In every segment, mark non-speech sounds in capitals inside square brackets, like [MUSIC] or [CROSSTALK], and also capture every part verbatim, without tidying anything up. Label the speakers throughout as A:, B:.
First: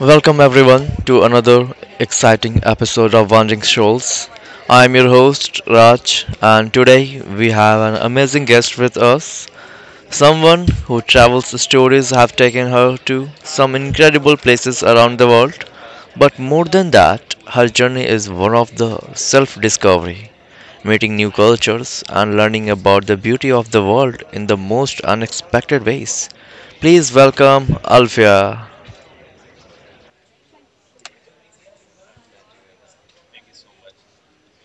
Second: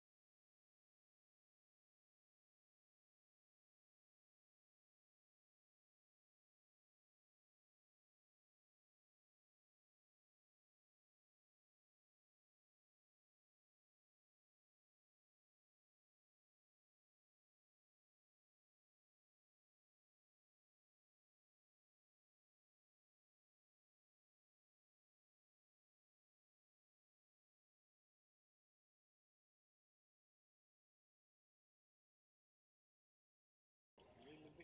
A: Welcome everyone to another exciting episode of Wandering Souls. I'm your host Raj and today we have an amazing guest with us. Someone who travels stories have taken her to some incredible places around the world. But more than that, her journey is one of the self-discovery, meeting new cultures and learning about the beauty of the world in the most unexpected ways. Please welcome Alfia.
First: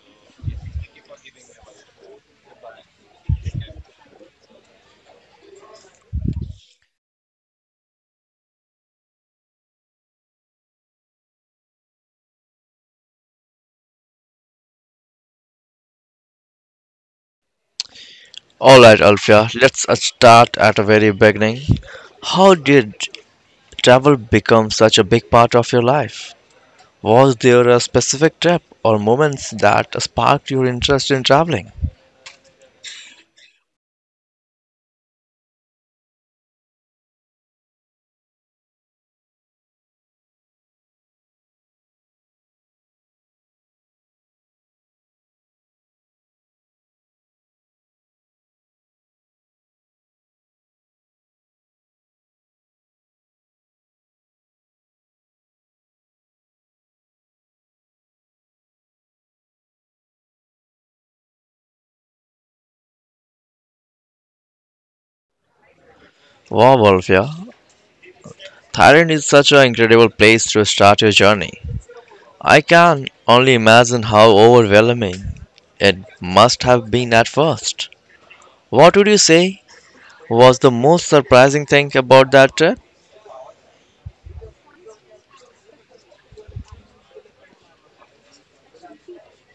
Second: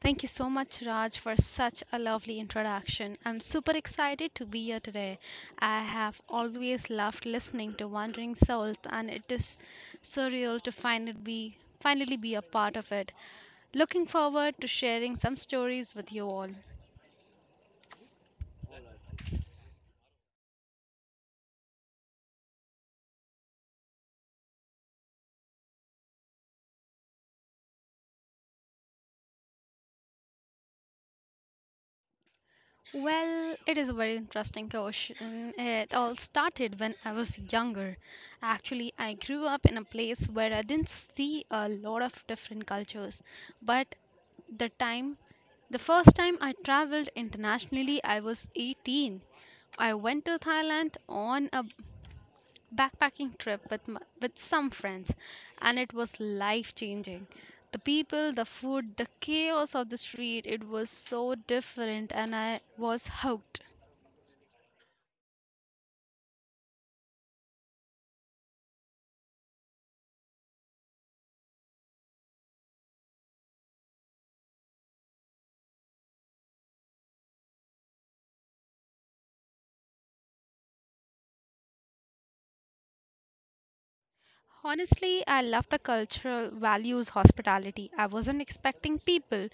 B: Thank you so much, Raj, for such a lovely introduction. I'm super excited to be here today. I have always loved listening to Wandering Souls, and it is surreal to finally be finally be a part of it. Looking forward to sharing some stories with you all.
A: Alright, Alfia, let's uh, start at the very beginning. How did travel become such a big part of your life? Was there a specific trip or moments that sparked your interest in traveling?
B: Well, it is a very interesting question. It all started when I was younger. Actually, I grew up in a place where I didn't see a lot of different cultures. But the time, the first time I traveled internationally, I was eighteen. I went to Thailand on a backpacking trip with m- with some friends, and it was life changing. The people, the food, the chaos of the street, it was so different and I was hooked.
A: Wow, Alfia, Thailand is such an incredible place to start your journey. I can only imagine how overwhelming it must have been at first. What would you say was the most surprising thing about that trip?
B: Honestly, I love the cultural values hospitality. I wasn't expecting people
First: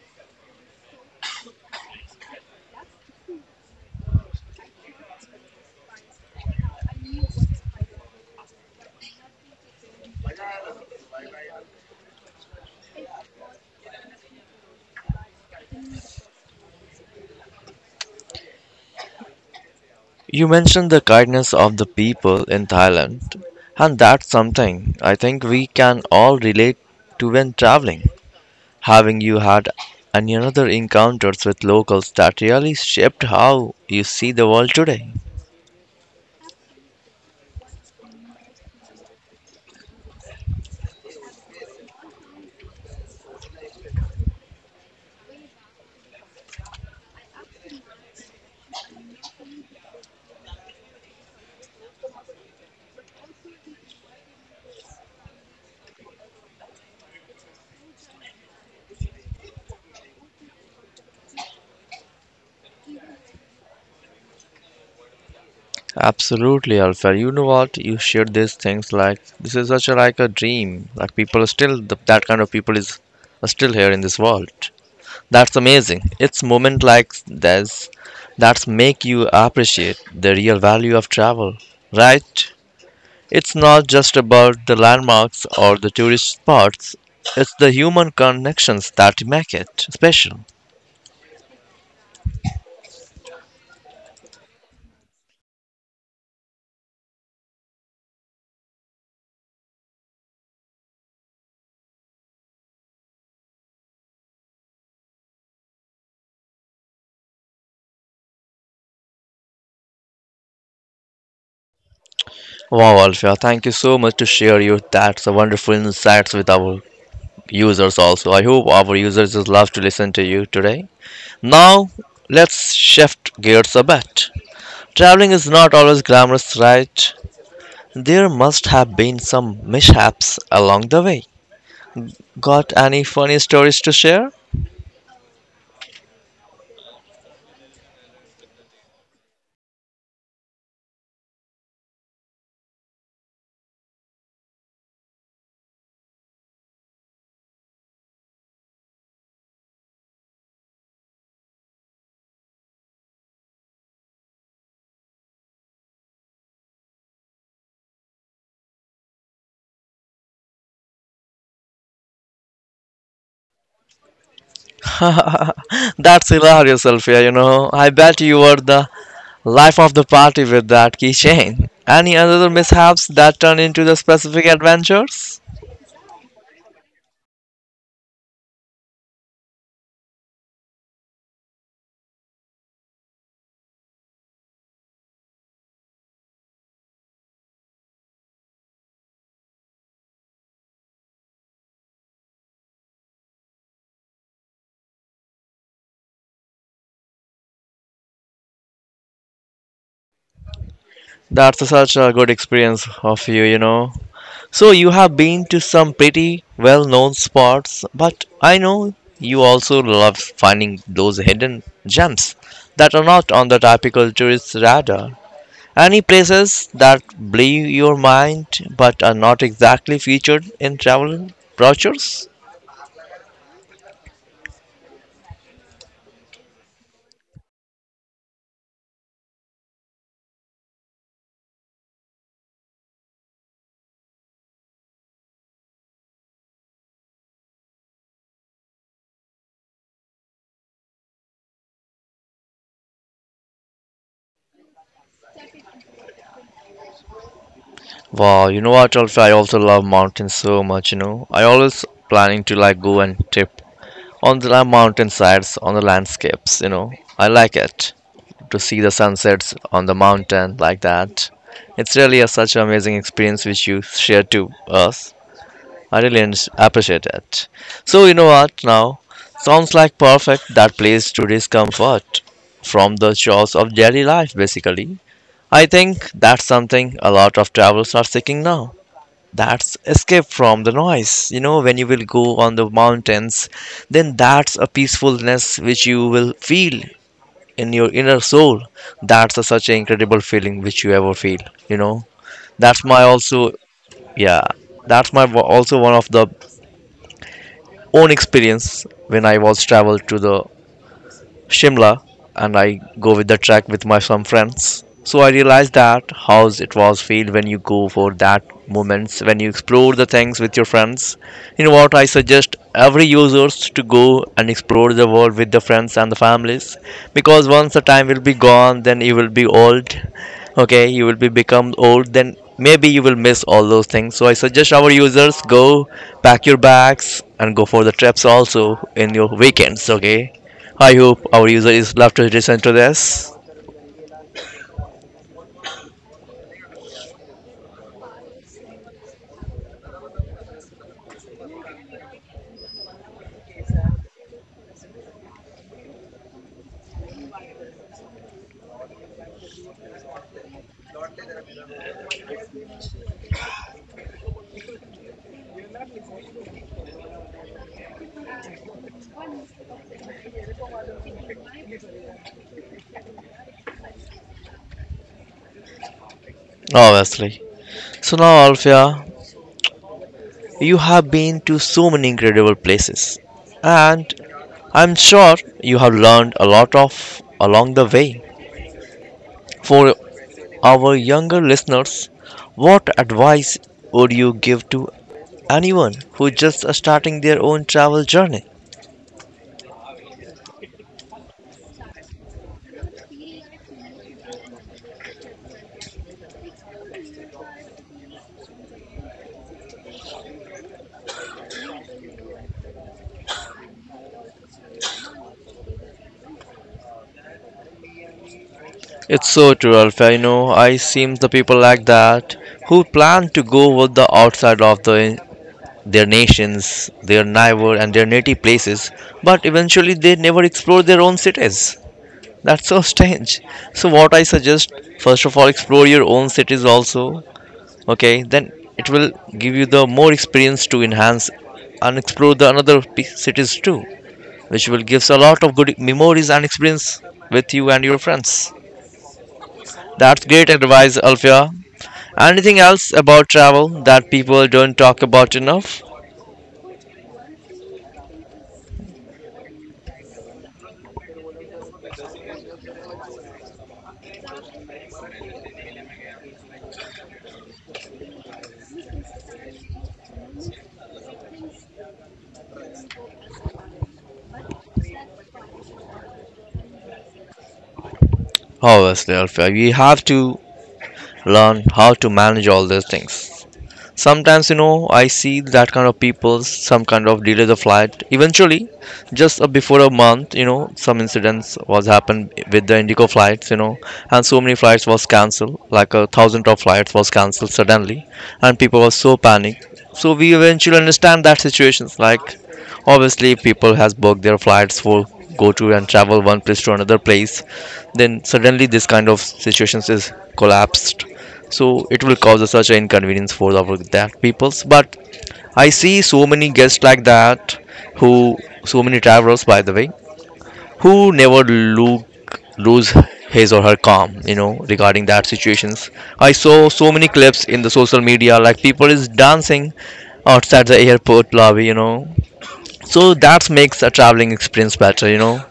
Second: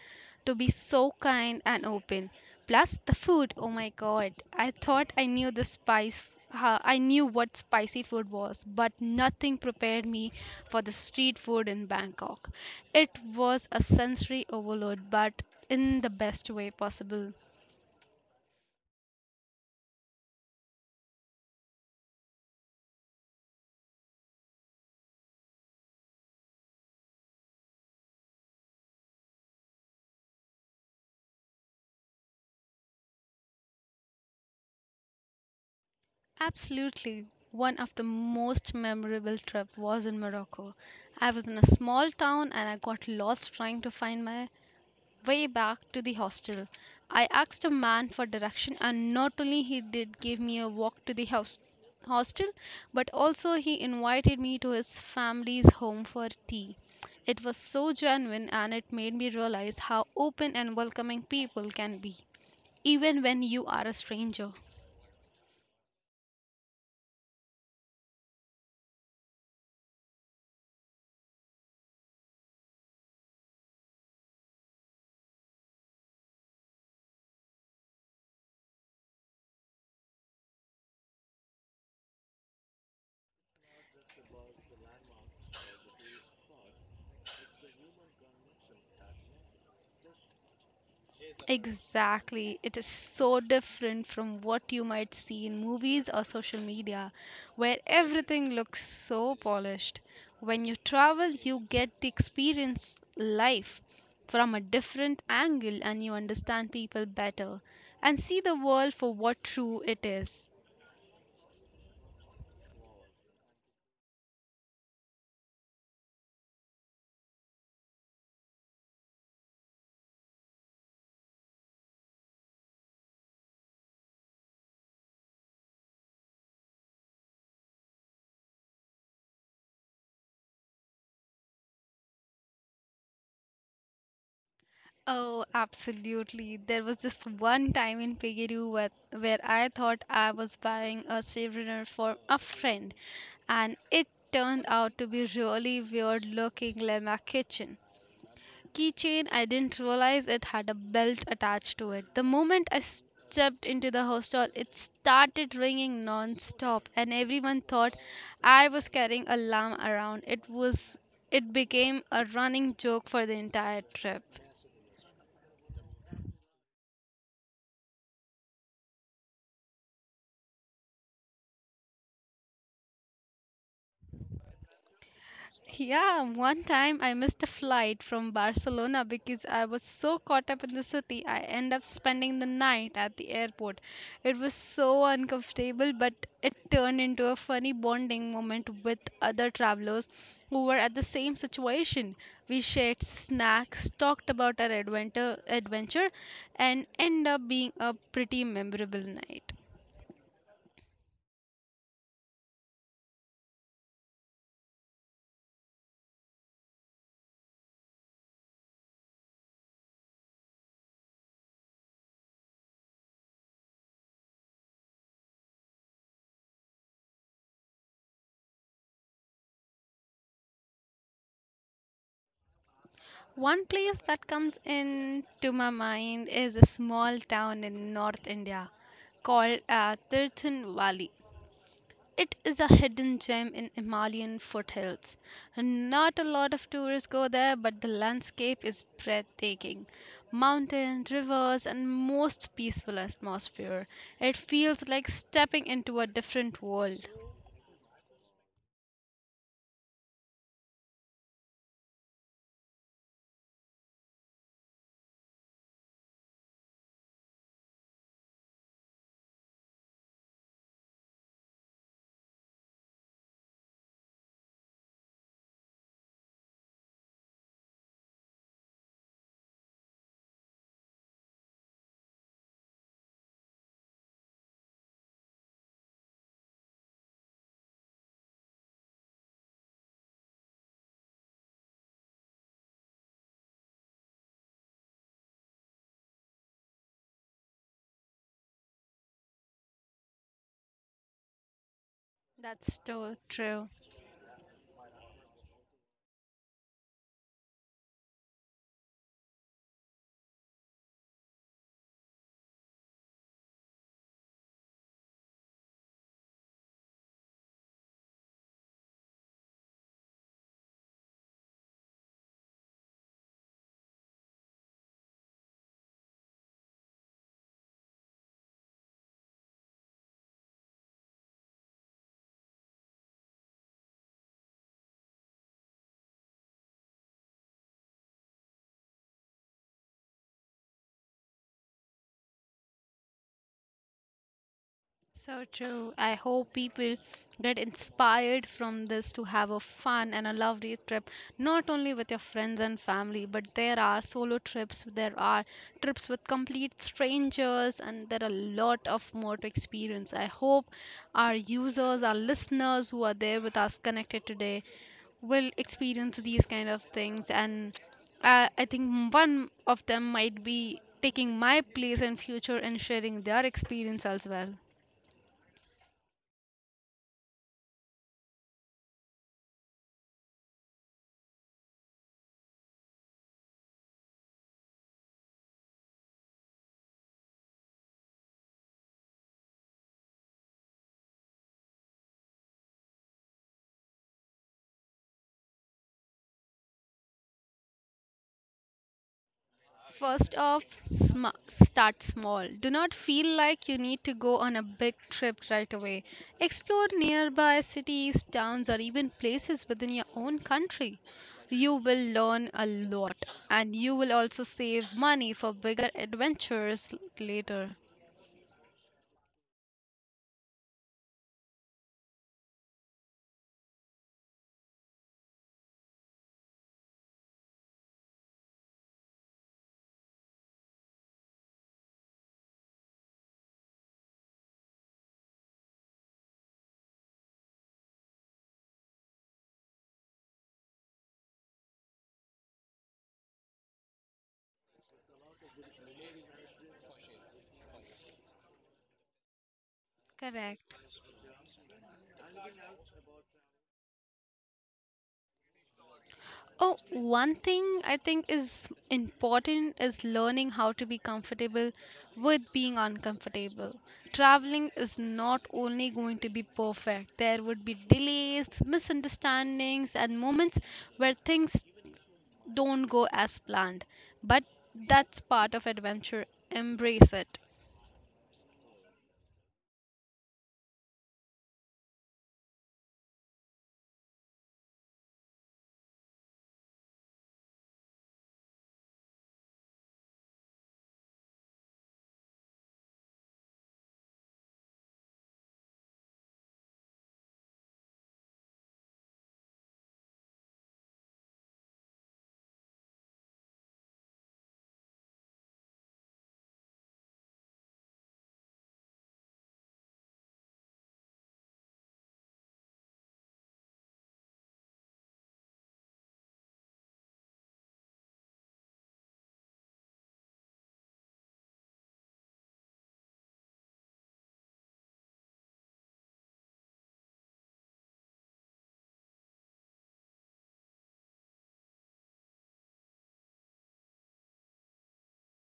B: to be so kind and open. Plus the food, oh my god. I thought I knew the spice how I knew what spicy food was, but nothing prepared me for the street food in Bangkok. It was a sensory overload, but in the best way possible.
A: You mentioned the kindness of the people in Thailand, and that's something I think we can all relate to when traveling. Having you had any other encounters with locals that really shaped how you see the world today?
B: Absolutely. One of the most memorable trip was in Morocco. I was in a small town and I got lost trying to find my way back to the hostel. I asked a man for direction and not only he did give me a walk to the house hostel, but also he invited me to his family's home for tea. It was so genuine and it made me realize how open and welcoming people can be even when you are a stranger.
A: Absolutely, Alfred. You know what? You shared these things like this is such a, like a dream. Like people are still the, that kind of people is are still here in this world. That's amazing. It's moment like this that make you appreciate the real value of travel, right? It's not just about the landmarks or the tourist spots. It's the human connections that make it special.
B: Exactly. It is so different from what you might see in movies or social media, where everything looks so polished. When you travel, you get the experience life from a different angle and you understand people better and see the world for what true it is.
A: Wow, Alfia, thank you so much to share your that's a wonderful insights with our users also. I hope our users just love to listen to you today. Now, let's shift gears a bit. Traveling is not always glamorous, right? There must have been some mishaps along the way. Got any funny stories to share?
B: Oh, absolutely. There was this one time in Peru where, where I thought I was buying a souvenir for a friend, and it turned out to be really weird looking Lema kitchen. Keychain, I didn't realize it had a belt attached to it. The moment I stepped into the hostel, it started ringing non-stop, and everyone thought I was carrying a lamb around. It was it became a running joke for the entire trip.
A: [LAUGHS] That's hilarious, Alfia. You know, I bet you were the life of the party with that keychain. Any other mishaps that turn into the specific adventures?
B: Yeah, one time I missed a flight from Barcelona because I was so caught up in the city. I end up spending the night at the airport. It was so uncomfortable, but it turned into a funny bonding moment with other travelers who were at the same situation. We shared snacks, talked about our adventure, adventure, and end up being a pretty memorable night.
A: That's such a good experience of you, you know. So you have been to some pretty well-known spots, but I know you also love finding those hidden gems that are not on the typical tourist radar. Any places that blow your mind but are not exactly featured in travel brochures?
B: One place that comes into my mind is a small town in North India called uh, Tirthan Valley. It is a hidden gem in Himalayan foothills. Not a lot of tourists go there, but the landscape is breathtaking. Mountains, rivers, and most peaceful atmosphere. It feels like stepping into a different world.
A: Wow, you know what, Alfie? I also love mountains so much. You know, I always planning to like go and trip on the mountain sides, on the landscapes. You know, I like it. To see the sunsets on the mountain like that. It's really a, such an amazing experience which you share to us. I really en- appreciate it. So you know what now? Sounds like perfect that place to discomfort from the chores of daily life basically. I think that's something a lot of travelers are seeking now. That's escape from the noise. You know, when you will go on the mountains, then that's a peacefulness which you will feel in your inner soul. That's a, such an incredible feeling which you ever feel, you know.
B: That's
A: That's my
B: so
A: also,
B: true.
A: yeah, that's my wa- also one of the own experience when I was traveled to the Shimla, and I go with the trek with my some friends. So I realized that how it was feel when you go for that moments when you explore the things with your friends. You know what I suggest every users to go and explore the world with the friends and the families because once the time will be gone, then you will be old. Okay, you will be become old. Then maybe you will miss all those things. So I suggest our users go pack your bags and go for the trips also in your weekends. Okay. I hope our user is left to listen to this.
B: So true. I hope people get inspired from this to have a fun and a lovely trip, not only with your friends and family, but there are solo trips, there are trips with complete strangers, and there are a lot of more to experience. I hope our users, our listeners who are there with us connected today, will experience these kind of things, and uh, I think m- one of them might be taking my place in future and sharing their experience as well.
A: Obviously. So now, Alfia, you have been to so many incredible places, and I'm sure you have learned a lot of along the way. For our younger listeners, what advice would you give to anyone who just are starting their own travel journey?
B: First off, sm- start small. Do not feel like you need to go on a big trip right away. Explore nearby cities, towns, or even places within your own country. You will learn a lot and you will also save money for bigger adventures l- later.
A: It's so true, Alfia. You know, I seem the people like that who plan to go with the outside of the their nations, their neighbor, and their native places, but eventually they never explore their own cities. That's so [LAUGHS] strange. So, what I suggest first of all, explore your own cities also. Okay, then it will give you the more experience to enhance and explore the another p- cities too, which will gives a lot of good memories and experience with you and your friends. That's great
B: Correct.
A: advice, Alfia. Anything else about travel that people don't talk about enough?
B: Oh, one thing I think is important is learning how to be comfortable with being uncomfortable. Traveling is not only going to be perfect, there would be delays, misunderstandings, and moments where things don't go as planned. But that's part of adventure. Embrace it.
A: Obviously, Alfia, we have to learn how to manage all these things. Sometimes, you know, I see that kind of people, some kind of delay the flight. Eventually, just uh, before a month, you know, some incidents was happened with the Indigo flights, you know, and so many flights was cancelled, like a thousand of flights was cancelled suddenly, and people were so panicked. So we eventually understand that situations like obviously people has booked their flights for go to and travel one place to another place, then suddenly this kind of situations is collapsed, so it will cause such an inconvenience for our that peoples, but I see so many guests like that, who, so many travelers by the way, who never look lose his or her calm, you know, regarding that situations. I saw so many clips in the social media, like people is dancing outside the airport lobby, you know, so that makes a traveling experience better, you know,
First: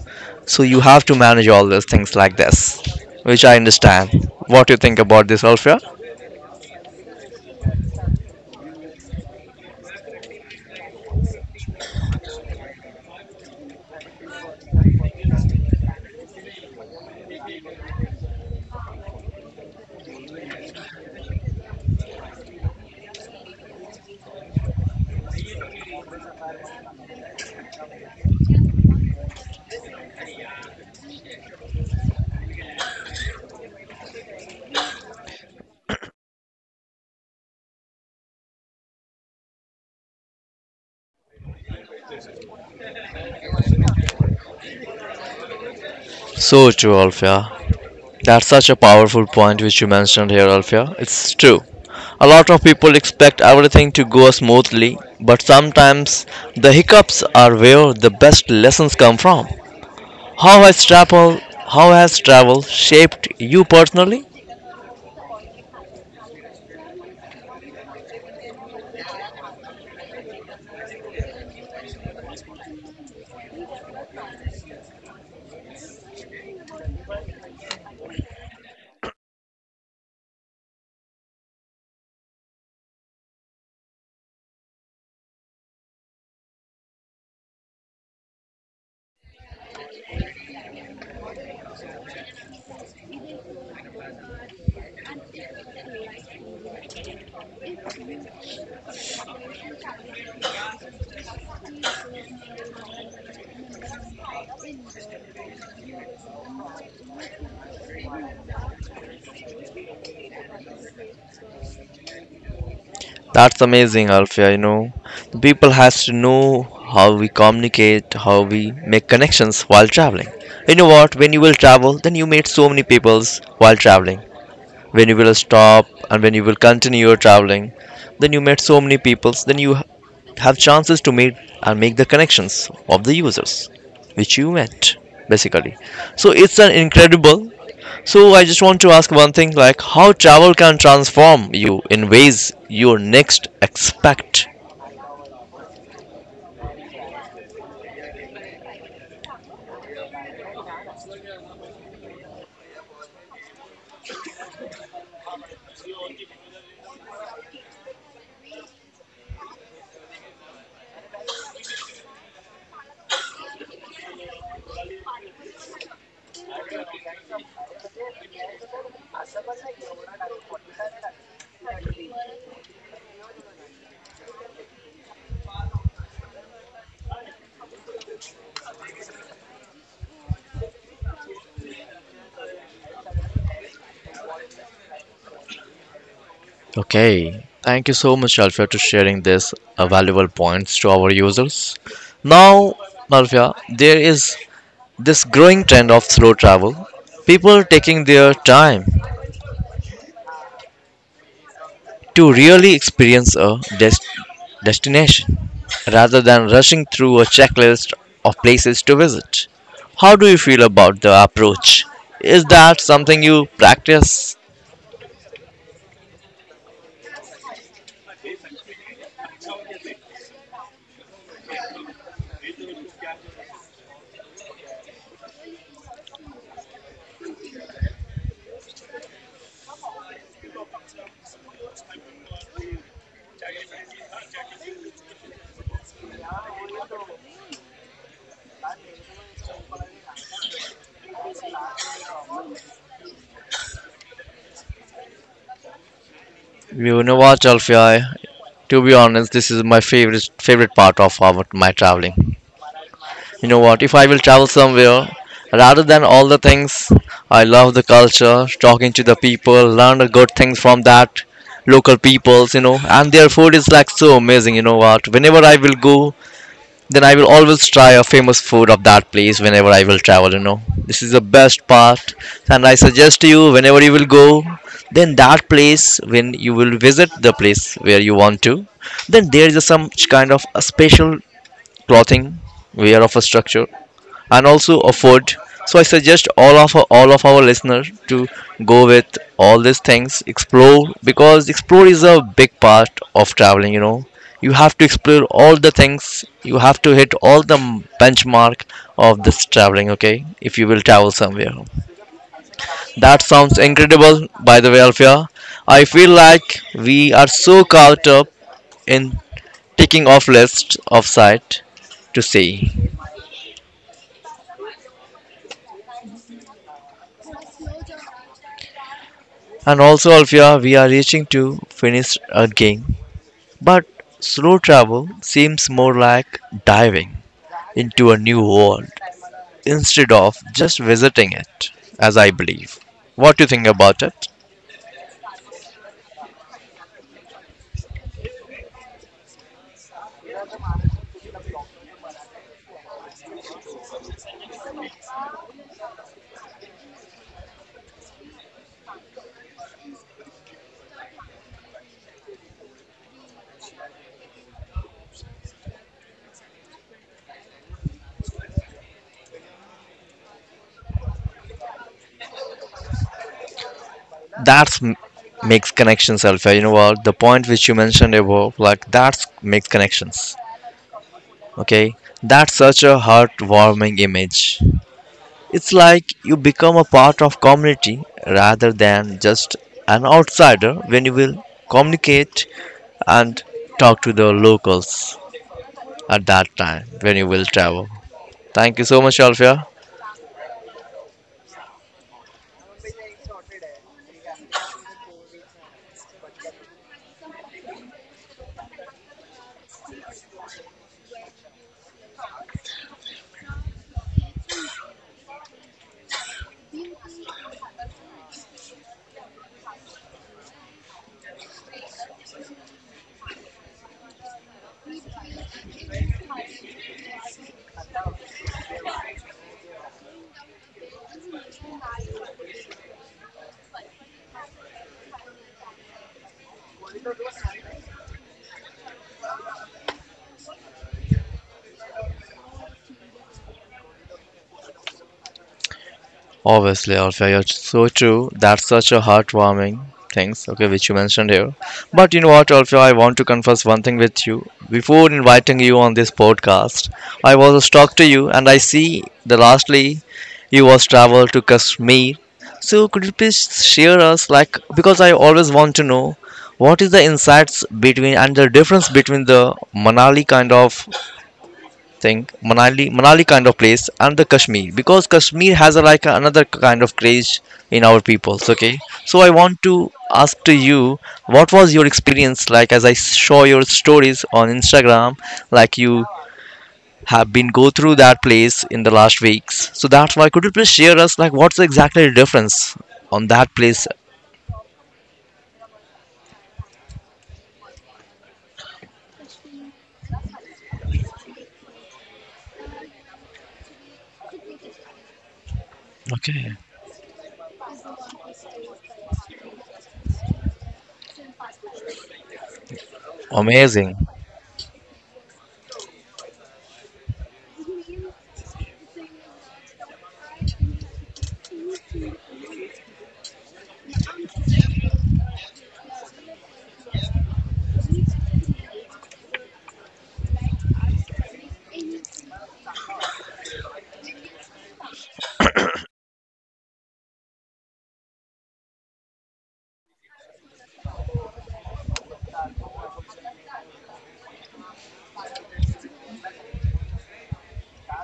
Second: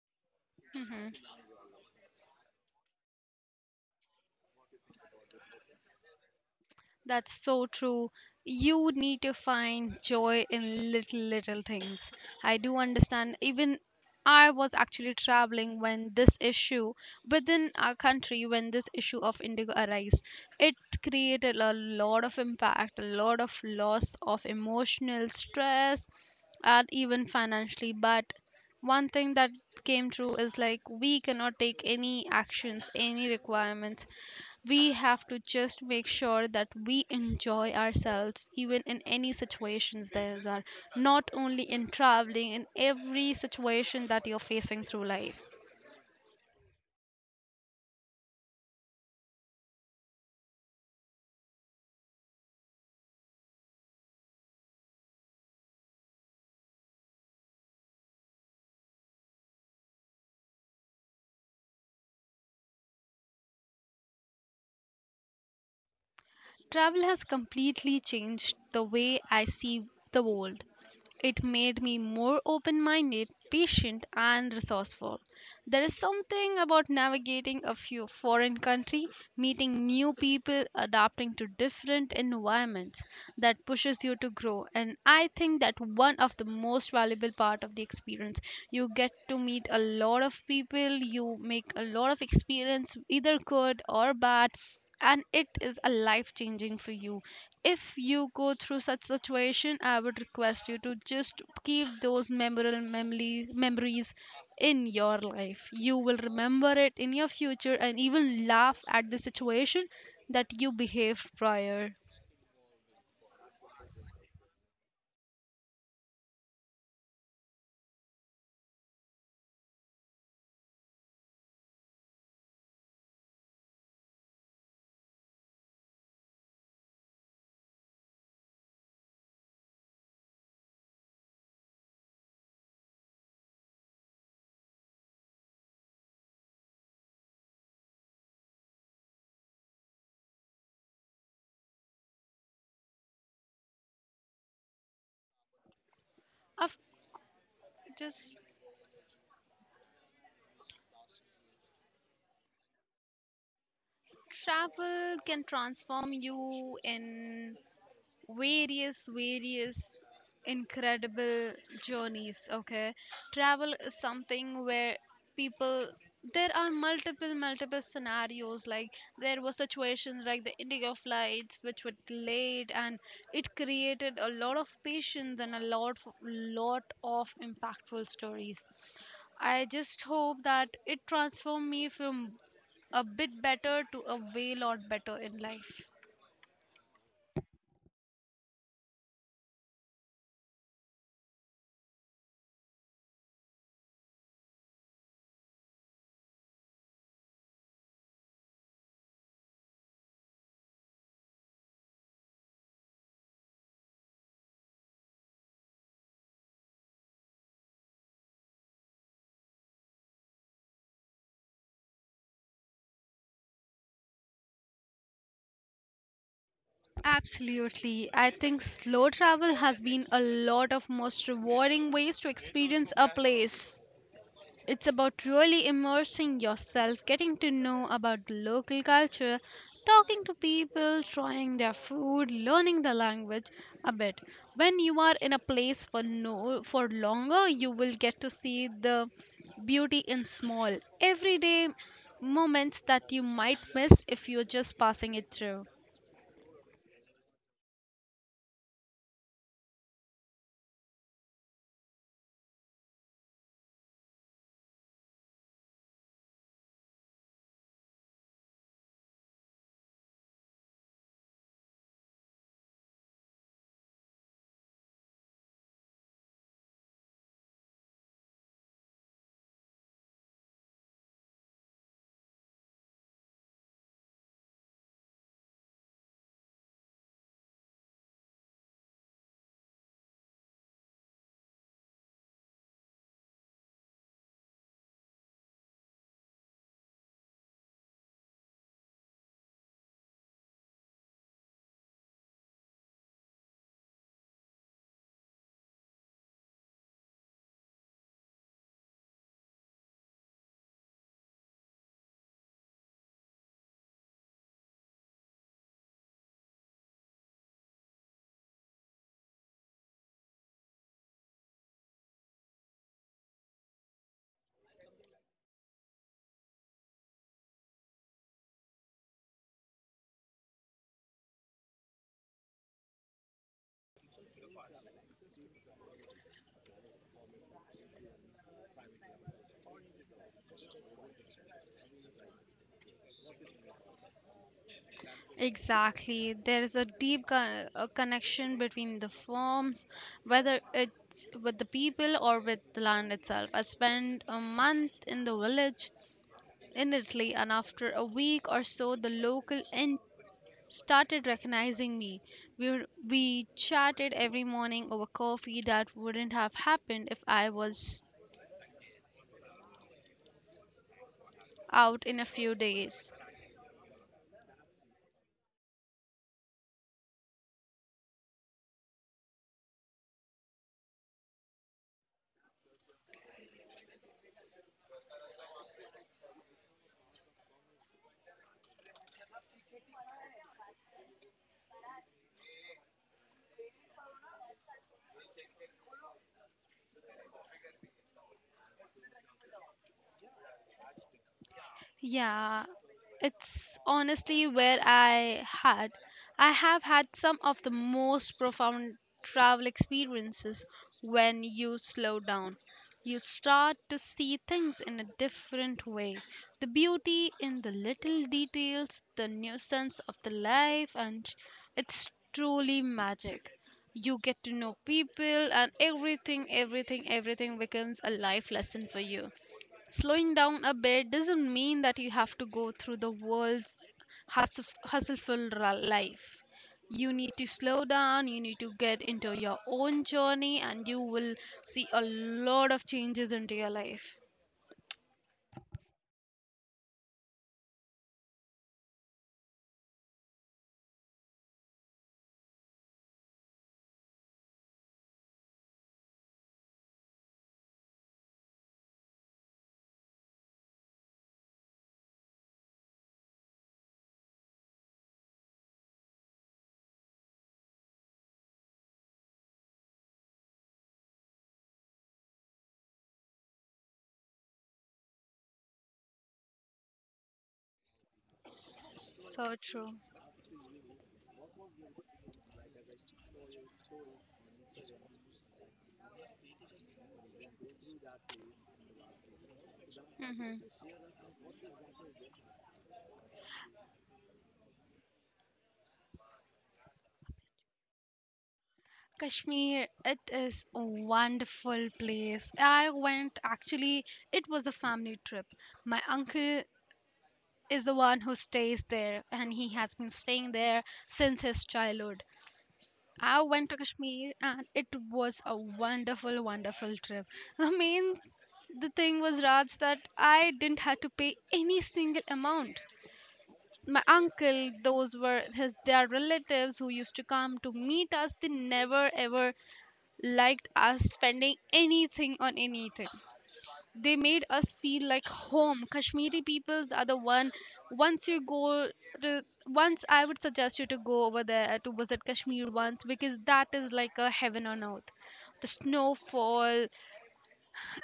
A: so you have to manage all those things like this, which I understand. What do you think about this, Alfia?
B: That's so true. You need to find joy in little, little things. I do understand. Even I was actually traveling when this issue within our country, when this issue of indigo arise, it created a lot of impact, a lot of loss of emotional stress, and even financially. But one thing that came true is like we cannot take any actions any requirements, we have to just make sure that we enjoy ourselves even in any situations there are, not only in traveling, in every situation that you're facing through life.
A: So true, Alfia. That's such a powerful point which you mentioned here, Alfia. It's true. A lot of people expect everything to go smoothly, but sometimes the hiccups are where the best lessons come from. How has travel how has travel shaped you personally?
B: Travel has completely changed the way I see the world. It made me more open minded, patient, and resourceful. There is something about navigating a few foreign country, meeting new people, adapting to different environments that pushes you to grow. And I think that one of the most valuable part of the experience, you get to meet a lot of people, you make a lot of experience, either good or bad, and it is a life changing for you. If you go through such situation, I would request you to just keep those memorable memory, memories in your life. You will remember it in your future and even laugh at the situation that you behaved prior
A: That's amazing, Alfia, you know. The people has to know how we communicate, how we make connections while traveling. You know what? When you will travel, then you meet so many peoples while traveling, when you will stop and when you will continue your traveling, then you met so many people. then you ha- have chances to meet and make the connections of the users which you met basically, so it's an incredible, so I just want to ask one thing, like how travel can transform you in ways you next expect.
B: of. Just travel can transform you in various various incredible journeys, okay. Travel is something where people, there are multiple multiple scenarios like there were situations like the indigo flights which were delayed and it created a lot of patience and a lot of- lot of impactful stories. I just hope that it transformed me from a bit better to a way lot better in life.
A: Okay. Thank you so much Alfia to sharing this uh, valuable points to our users. Now Alfia, there is this growing trend of slow travel, people taking their time to really experience a des- destination rather than rushing through a checklist of places to visit. How do you feel about the approach? Is that something you practice?
B: Absolutely. I think slow travel has been a lot of most rewarding ways to experience a place. It's about really immersing yourself, getting to know about the local culture, talking to people, trying their food, learning the language a bit. When you are in a place for no for longer, you will get to see the beauty in small everyday moments that you might miss if you're just passing it through.
A: You know what, Alfia? To be honest, this is my favorite favorite part of our, my traveling. You know what? If I will travel somewhere, rather than all the things, I love the culture, talking to the people, learn the good things from that local peoples, you know, and their food is like so amazing. You know what? Whenever I will go, then I will always try a famous food of that place whenever I will travel. You know, this is the best part, and I suggest to you whenever you will go, then that place when you will visit the place where you want to, then there is some kind of a special clothing wear of a structure and also afford. So I suggest all of all of our listeners to go with all these things, explore because explore is a big part of traveling. You know, you have to explore all the things. You have to hit all the m- benchmark of this traveling. Okay, if you will travel somewhere, that sounds incredible. By the way, Alfia, I feel like we are so caught up in ticking off lists of sight to see. And also, Alfia, we are reaching to finish a game. But slow travel seems more like diving into a new world instead of just visiting it, as I believe. What do you think about it?
B: Exactly. There is a deep co- a connection between the forms, whether it's with the people or with the land itself. I spent a month in the village in Italy, and after a week or so, the local inn started recognizing me. We, were- we chatted every morning over coffee that wouldn't have happened if I was out in a few days.
A: That's m- makes connections, Alfia. You know what? The point which you mentioned above, like that's makes connections. Okay, that's such a heartwarming image. It's like you become a part of community rather than just an outsider when you will communicate and talk to the locals at that time when you will travel. Thank you so much, Alfia.
B: Yeah, it's honestly where I had. I have had some of the most profound travel experiences when you slow down. You start to see things in a different way. The beauty in the little details, the nuisance of the life, and it's truly magic. You get to know people, and everything, everything, everything becomes a life lesson for you. Slowing down a bit doesn't mean that you have to go through the world's hustle, hustleful ra- life. You need to slow down, you need to get into your own journey, and you will see a lot of changes into your life.
A: Obviously, Alfia, you're so true. That's such a heartwarming things, okay, which you mentioned here. But you know what, Alfia, I want to confess one thing with you. Before inviting you on this podcast, I was a stalk to you, and I see the lastly you was travel to Kashmir. So could you please share us, like, because I always want to know what is the insights between and the difference between the Manali kind of thing, Manali, Manali kind of place and the Kashmir because Kashmir has a, like another kind of craze in our peoples. Okay, so I
B: So
A: want
B: true.
A: to ask to you, what was your experience like as I saw your stories on Instagram, like you have been go through that place in the last weeks. So that's why could you please
B: hmm
A: share us like what's exactly the difference on that place?
B: Kashmir, it is a wonderful place. I went actually, it was a family trip. My
A: Okay,
B: uncle is the one who stays there, and he has been staying there since his childhood. I went to
A: amazing.
B: Kashmir and it was a wonderful, wonderful trip. I mean, the thing was, Raj, that I didn't have to pay any single amount. My uncle, those were his their relatives who used to come to meet us. They never ever liked us spending anything on anything. They made us feel like home. Kashmiri peoples are the one, once you go to once, I would suggest you to go over there to visit Kashmir once, because that is like a heaven on earth. The snowfall,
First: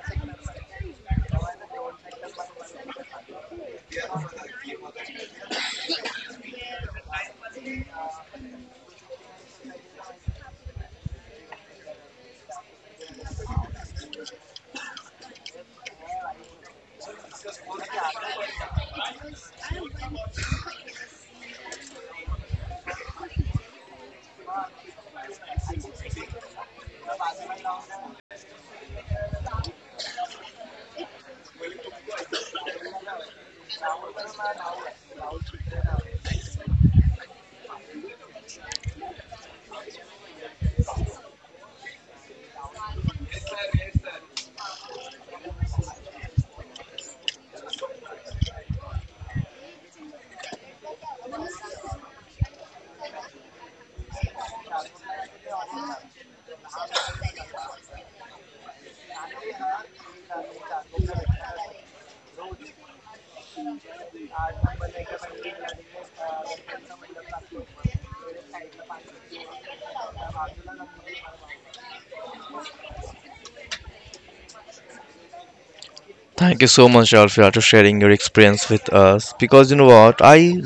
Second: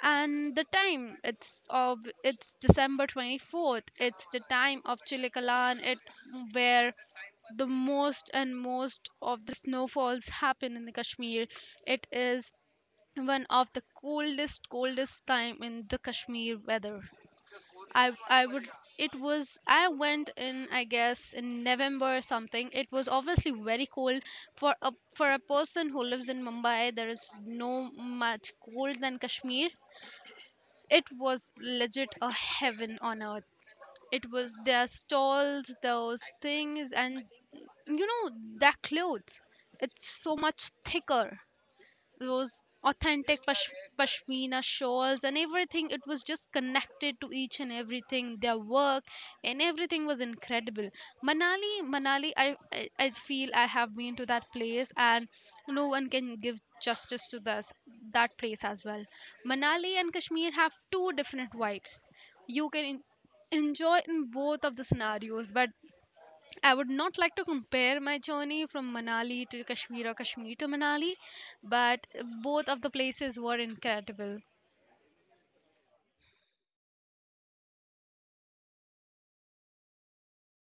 B: and the time it's of, it's December twenty-fourth, it's the time of Chilikalan, it where the most and most of the snowfalls happen in the Kashmir. It is one of the coldest coldest time in the Kashmir weather. I I would, it was, I went in, I guess in November or something. It was obviously very cold for a for a person who lives in Mumbai. There is no much cold than Kashmir. It was legit a heaven on earth. It was their stalls, those things, and you know, their clothes. It's so much thicker, those authentic pash- pashmina shawls, and everything it was just connected to each and everything, their work and everything was incredible. manali Manali, i i, I feel I have been to that place, and no one can give justice to this, that place as well. Manali and Kashmir have two different vibes. You can en- enjoy in both of the scenarios, but I would not like to compare my journey from Manali to Kashmir or Kashmir to Manali, but both of the places were incredible.
A: Thank you so much, Alfia, to sharing your experience with us. Because you know what, I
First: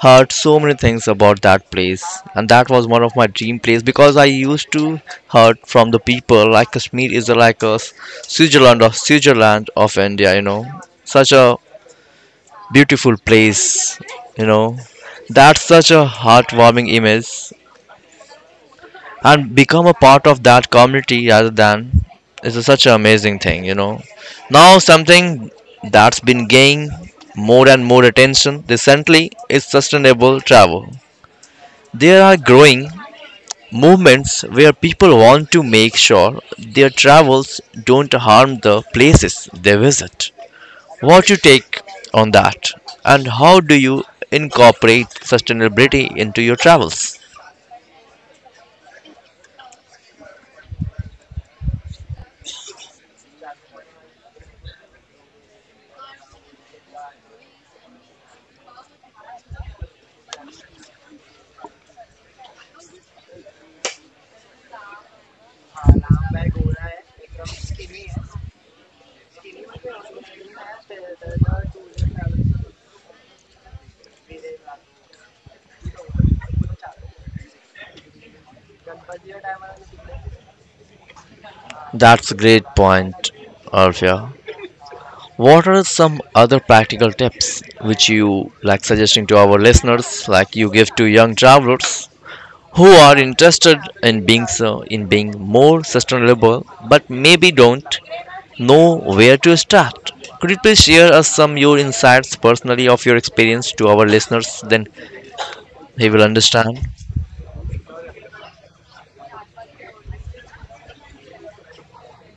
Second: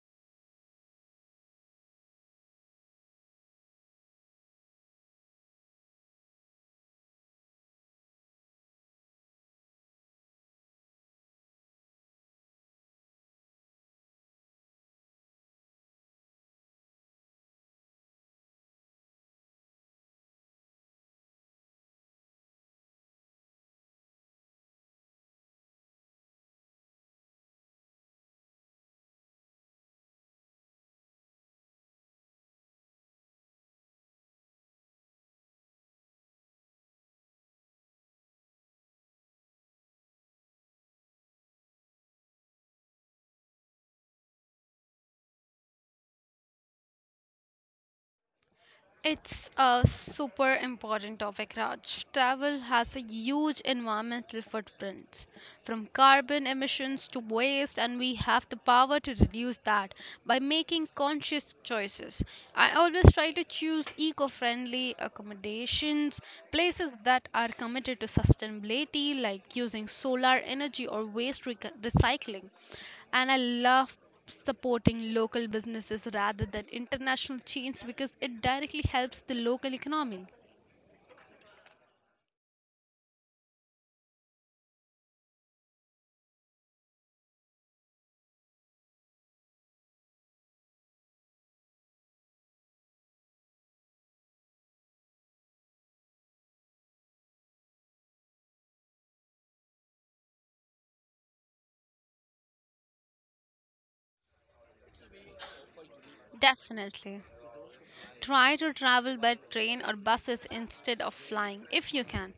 A: heard so many things about that place and that was one of my dream place because I used to heard from the people like Kashmir is like a switzerland of switzerland of India, you know such a beautiful place, you know that's such a heartwarming image and become a part of that community rather than is such an amazing thing, you know now something that's been gaining more and more attention recently is sustainable travel. There are growing movements where people want to make sure their travels don't harm the places they visit. What you take on that and how do you incorporate sustainability into your travels?
B: It's a super important topic, Raj. Travel has a huge environmental footprint, from carbon emissions to waste, and we have the power to reduce that by making conscious choices. I always try to choose eco friendly accommodations, places that are committed to sustainability, like using solar energy or waste rec- recycling and I love supporting local businesses rather than international chains because it directly helps the local economy.
A: That's a great point, Arfia. What are some other practical tips which you like suggesting to our listeners like you give to young travelers who are interested in being so in being more sustainable but maybe don't know where to start? Could you please share us some your insights personally of your experience to our listeners then he will understand?
B: Definitely. Try to travel by train or buses instead of flying if you can.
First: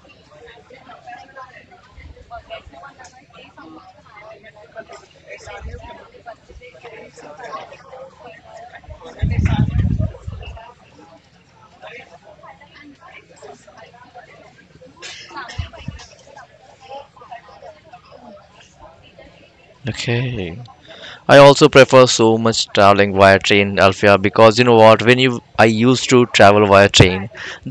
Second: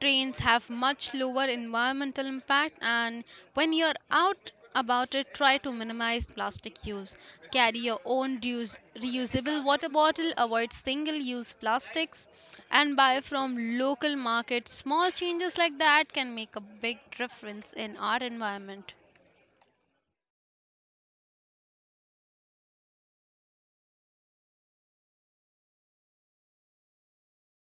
B: Trains have much lower environmental impact, and when you're out about it, try to minimize plastic use. Carry your own reuse- reusable water bottle, avoid single use plastics, and buy from local markets. Small changes like that can make a big difference in our environment.
A: Okay, I also prefer so much traveling via train, Alfia, because you know what, when you, I used to travel via train,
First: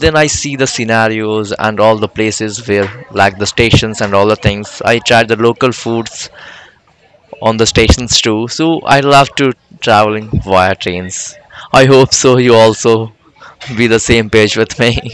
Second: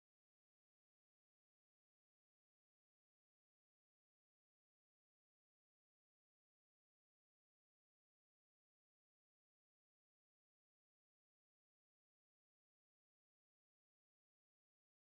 A: then I see the scenarios and all the places where like the stations and all the things, I tried the local foods on the stations too. So I love to traveling via trains. I hope so you also be the same page with me. [LAUGHS]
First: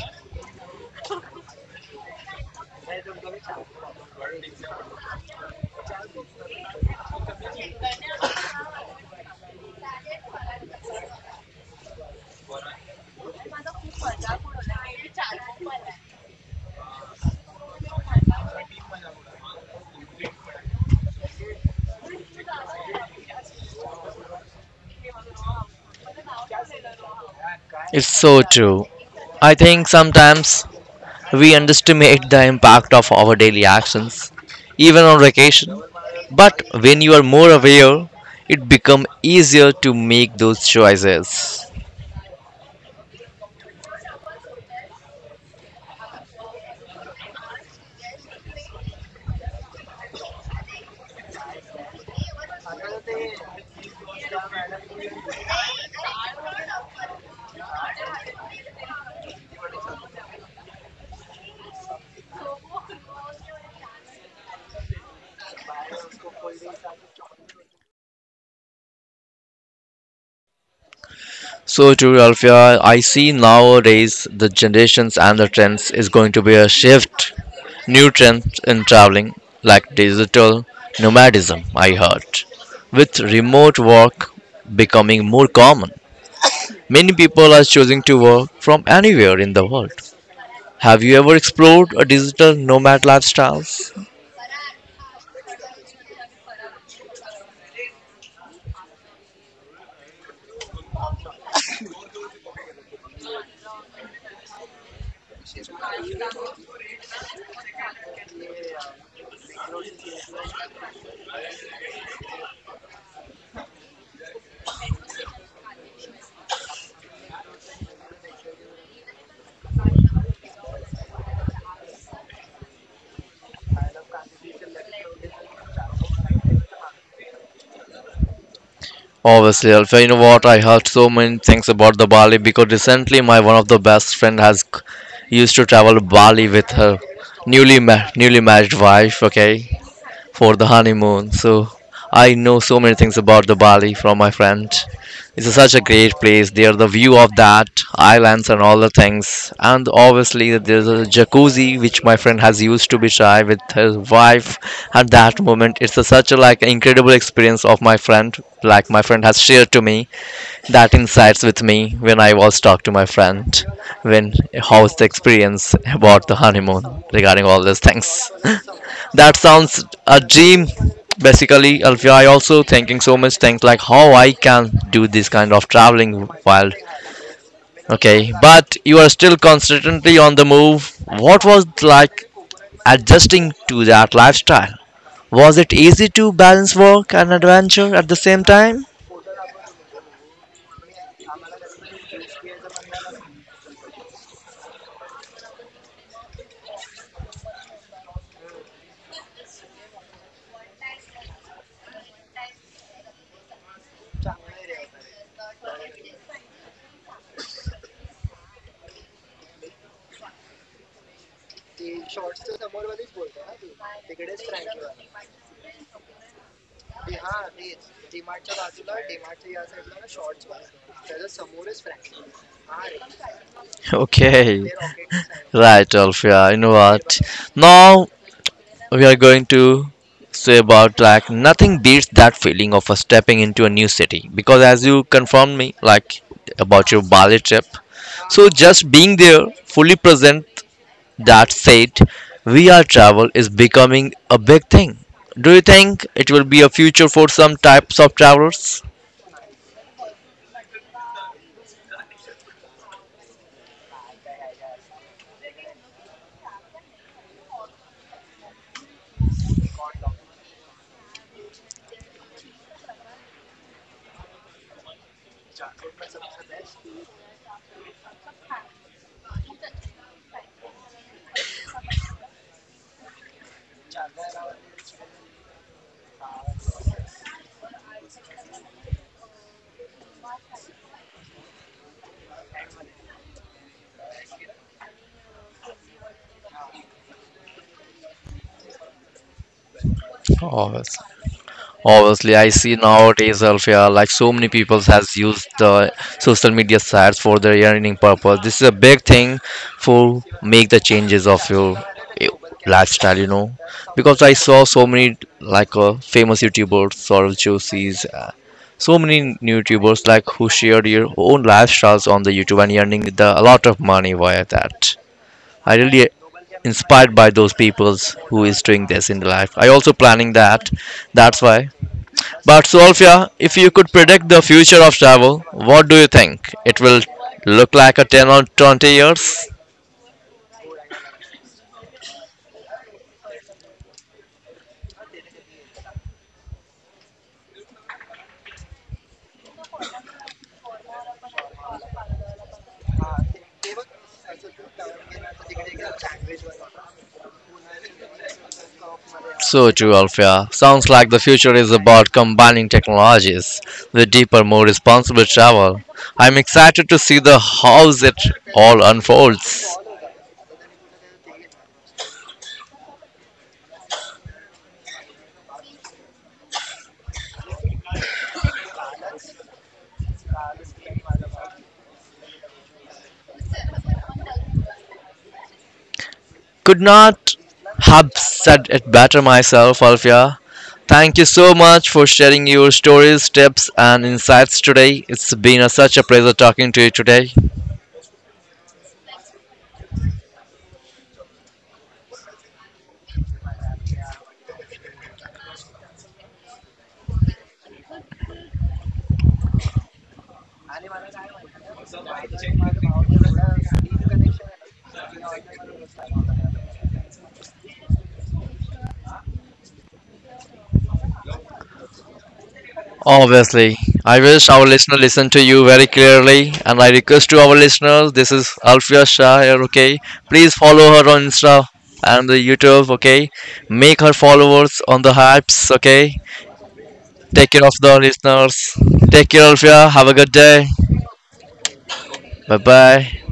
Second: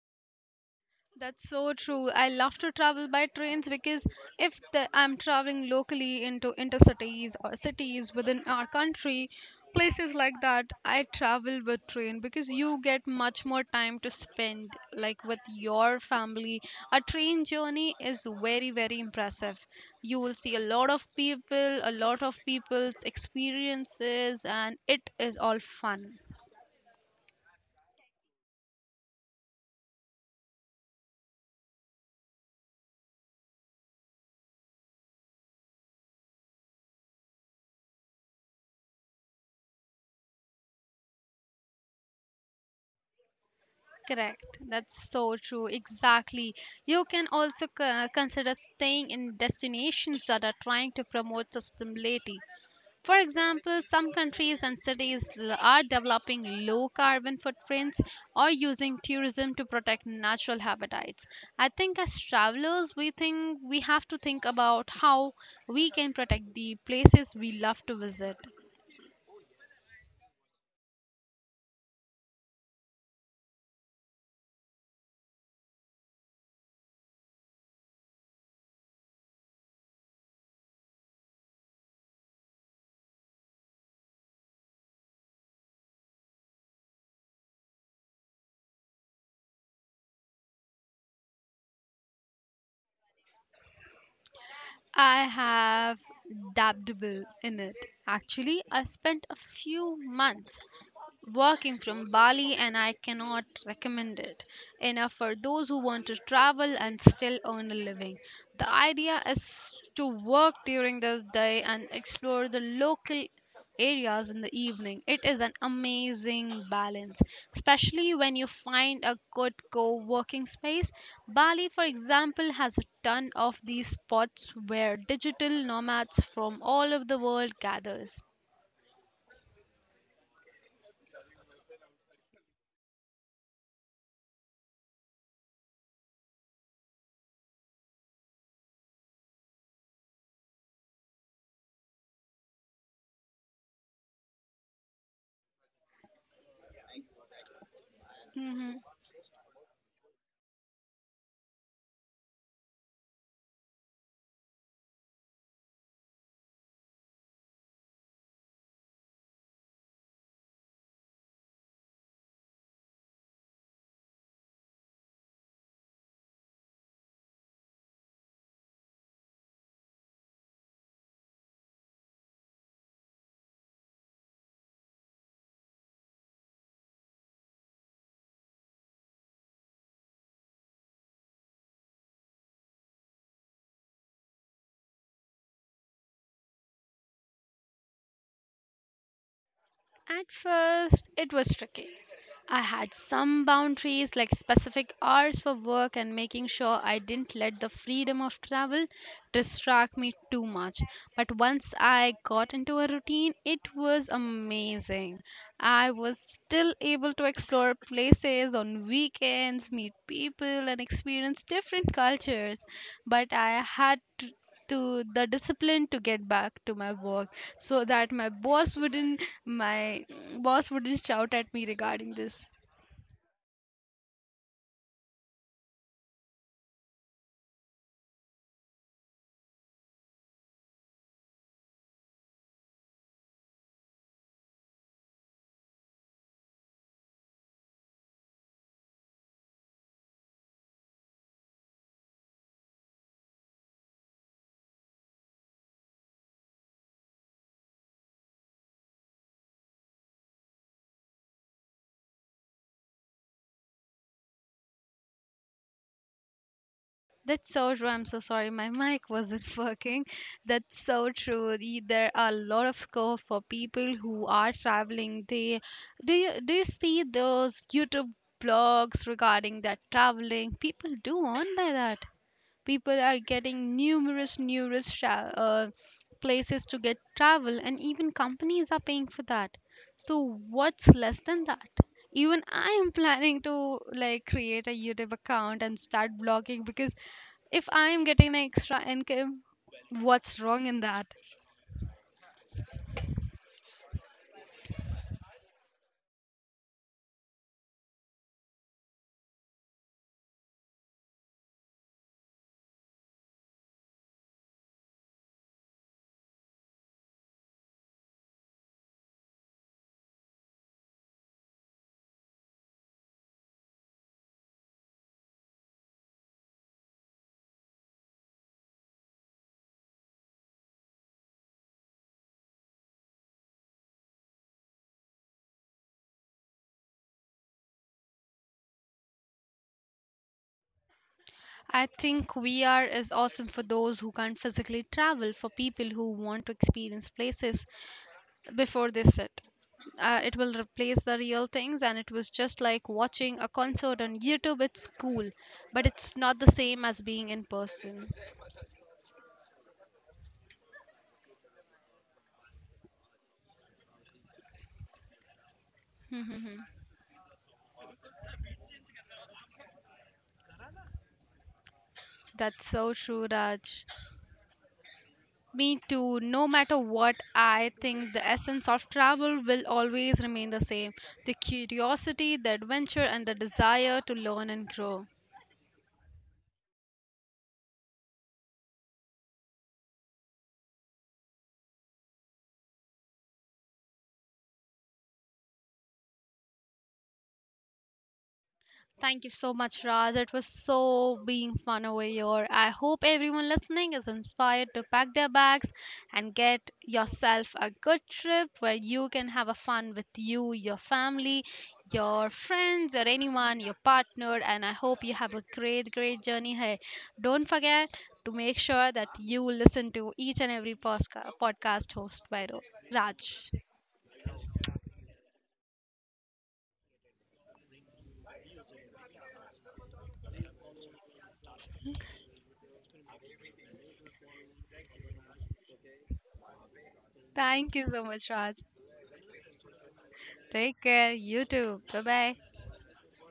B: That's so true. I love to travel by trains because if the, I'm traveling locally into intercities or cities within our country, places like that, I travel with train because you get much more time to spend like with your family. A train journey is very very impressive. You will see a lot of people, a lot of people's experiences and it is all fun.
A: It's so true. I think sometimes we underestimate the impact of our daily actions, even on vacation. But when you are more aware, it becomes easier to make those choices.
B: Correct. That's so true. Exactly. You can also co- consider staying in destinations that are trying to promote sustainability. For example, some countries and cities l- are developing low carbon footprints or using tourism to protect natural habitats. I think as travelers, we think we have to think about how we can protect the places we love to visit.
A: So true, Alfia. I see nowadays the generations and the trends is going to be a shift, new trends in traveling like digital nomadism. I heard, with remote work becoming more common, many people are choosing to work from anywhere in the world. Have you ever explored a digital nomad lifestyles?
B: I have dabbled in it. Actually, I spent a few months working from Bali, and I cannot recommend it enough for those who want to travel and still earn a living. The idea is to work during the day and explore the local areas in the evening. It is an amazing balance, especially when you find a good co working space. Bali, for example, has a ton of these spots where digital nomads from all over the world gathers.
A: Obviously, Alfia, you know what? I heard so many things about the Bali because recently my one of the best friend has used to travel Bali with her newly ma- newly married wife. Okay, for the honeymoon. So I know so many things about the Bali from my friend. It's such a great place. There, the view of that islands and all
B: Mm-hmm.
A: the things, and obviously there's a jacuzzi which my friend has used to be shy with his wife. At that moment, it's a, such a like incredible experience of my friend. Like my friend has shared to me that insights with me when I was talk to my friend, when how's the experience about the honeymoon regarding all these things. [LAUGHS] That sounds a dream. Basically, Alfia, I also thinking so much things like how I can do this kind of traveling while, okay, but you are still constantly on the move. What was like adjusting to that lifestyle? Was it easy to balance work and adventure at the same time?
B: At first, it was tricky. I had some boundaries like specific hours for work and making sure I didn't let the freedom of travel distract me too much. But once I got into a routine, it was amazing. I was still able to explore places on weekends, meet people, and experience different cultures. But I had to to the discipline to get back to my work so that my boss wouldn't my boss wouldn't shout at me regarding this.
A: Okay. [LAUGHS] Right, Alfia. You know what? Now we are going to say about like nothing beats that feeling of a stepping into a new city because as you confirmed me like about your Bali trip, so just being there, fully present. That said, V R travel is becoming a big thing. Do you think it will be a future for some types of travelers?
B: That's so true. I'm so sorry my mic wasn't [LAUGHS] working. That's so true. The- there are a lot of scope for people who are traveling, they they do. You see those youtube blogs regarding that traveling people do on by that. People are getting numerous numerous sha- uh, places to get travel and even companies are paying for that. So what's less than that? Even I am planning to like create a youtube account and start blogging because if I am getting an extra income, what's wrong
A: Oh,
B: in that?
A: obviously, I see nowadays, Alfia, like so many people has used the social media sites for their earning purpose. This is a big thing for make the changes of your eh, lifestyle, you know, because I saw so many like uh, famous YouTubers, Sorrel Josies, uh, so many new YouTubers like who shared their own lifestyles on the YouTube and earning the, a lot of money via that. I really inspired by those peoples who is doing this in the life. I also planning that. That's why, but Solfia, if you could predict the future of travel, what do you think? It will look like a ten or twenty years?
B: I think V R is awesome for those who can't physically travel, for people who want to experience places before they sit. Uh, it will replace the real things, and it was just like watching a concert on YouTube. It's cool, but it's not the same as being in person.
A: So true, Alfia. Sounds like the future is about combining technologies with deeper, more responsible travel. I'm
B: [LAUGHS]
A: excited to see the how it all unfolds.
B: That's so true, Raj. Me too. No matter what, I think the essence of travel will always remain the same, the curiosity, the adventure, and the desire to learn and grow.
A: Could not have said it better myself, Alfia. Thank you so much for sharing your stories, tips, and insights today. It's been a, such a pleasure talking to you today.
B: Thank you so much, Raj. It was so being fun over here. I hope everyone listening is inspired to pack their bags and get yourself a good trip where you can have a fun with you, your family, your friends, or anyone, your partner. And I hope you have a great, great journey here. Don't forget to make sure that you listen to each and every posca- podcast host by Ro- Raj.
A: Obviously, I wish our listener listen to you very clearly, and I request to our listeners. This is Alfia Shah here. Okay, please follow her on Insta and the YouTube. Okay, make her followers on the hypes. Okay, take care of
B: Thank you
A: the
B: so much, Raj.
A: listeners. Take care, Alfia. Have a good day.
B: Take care. You too. Bye bye.
A: Bye bye.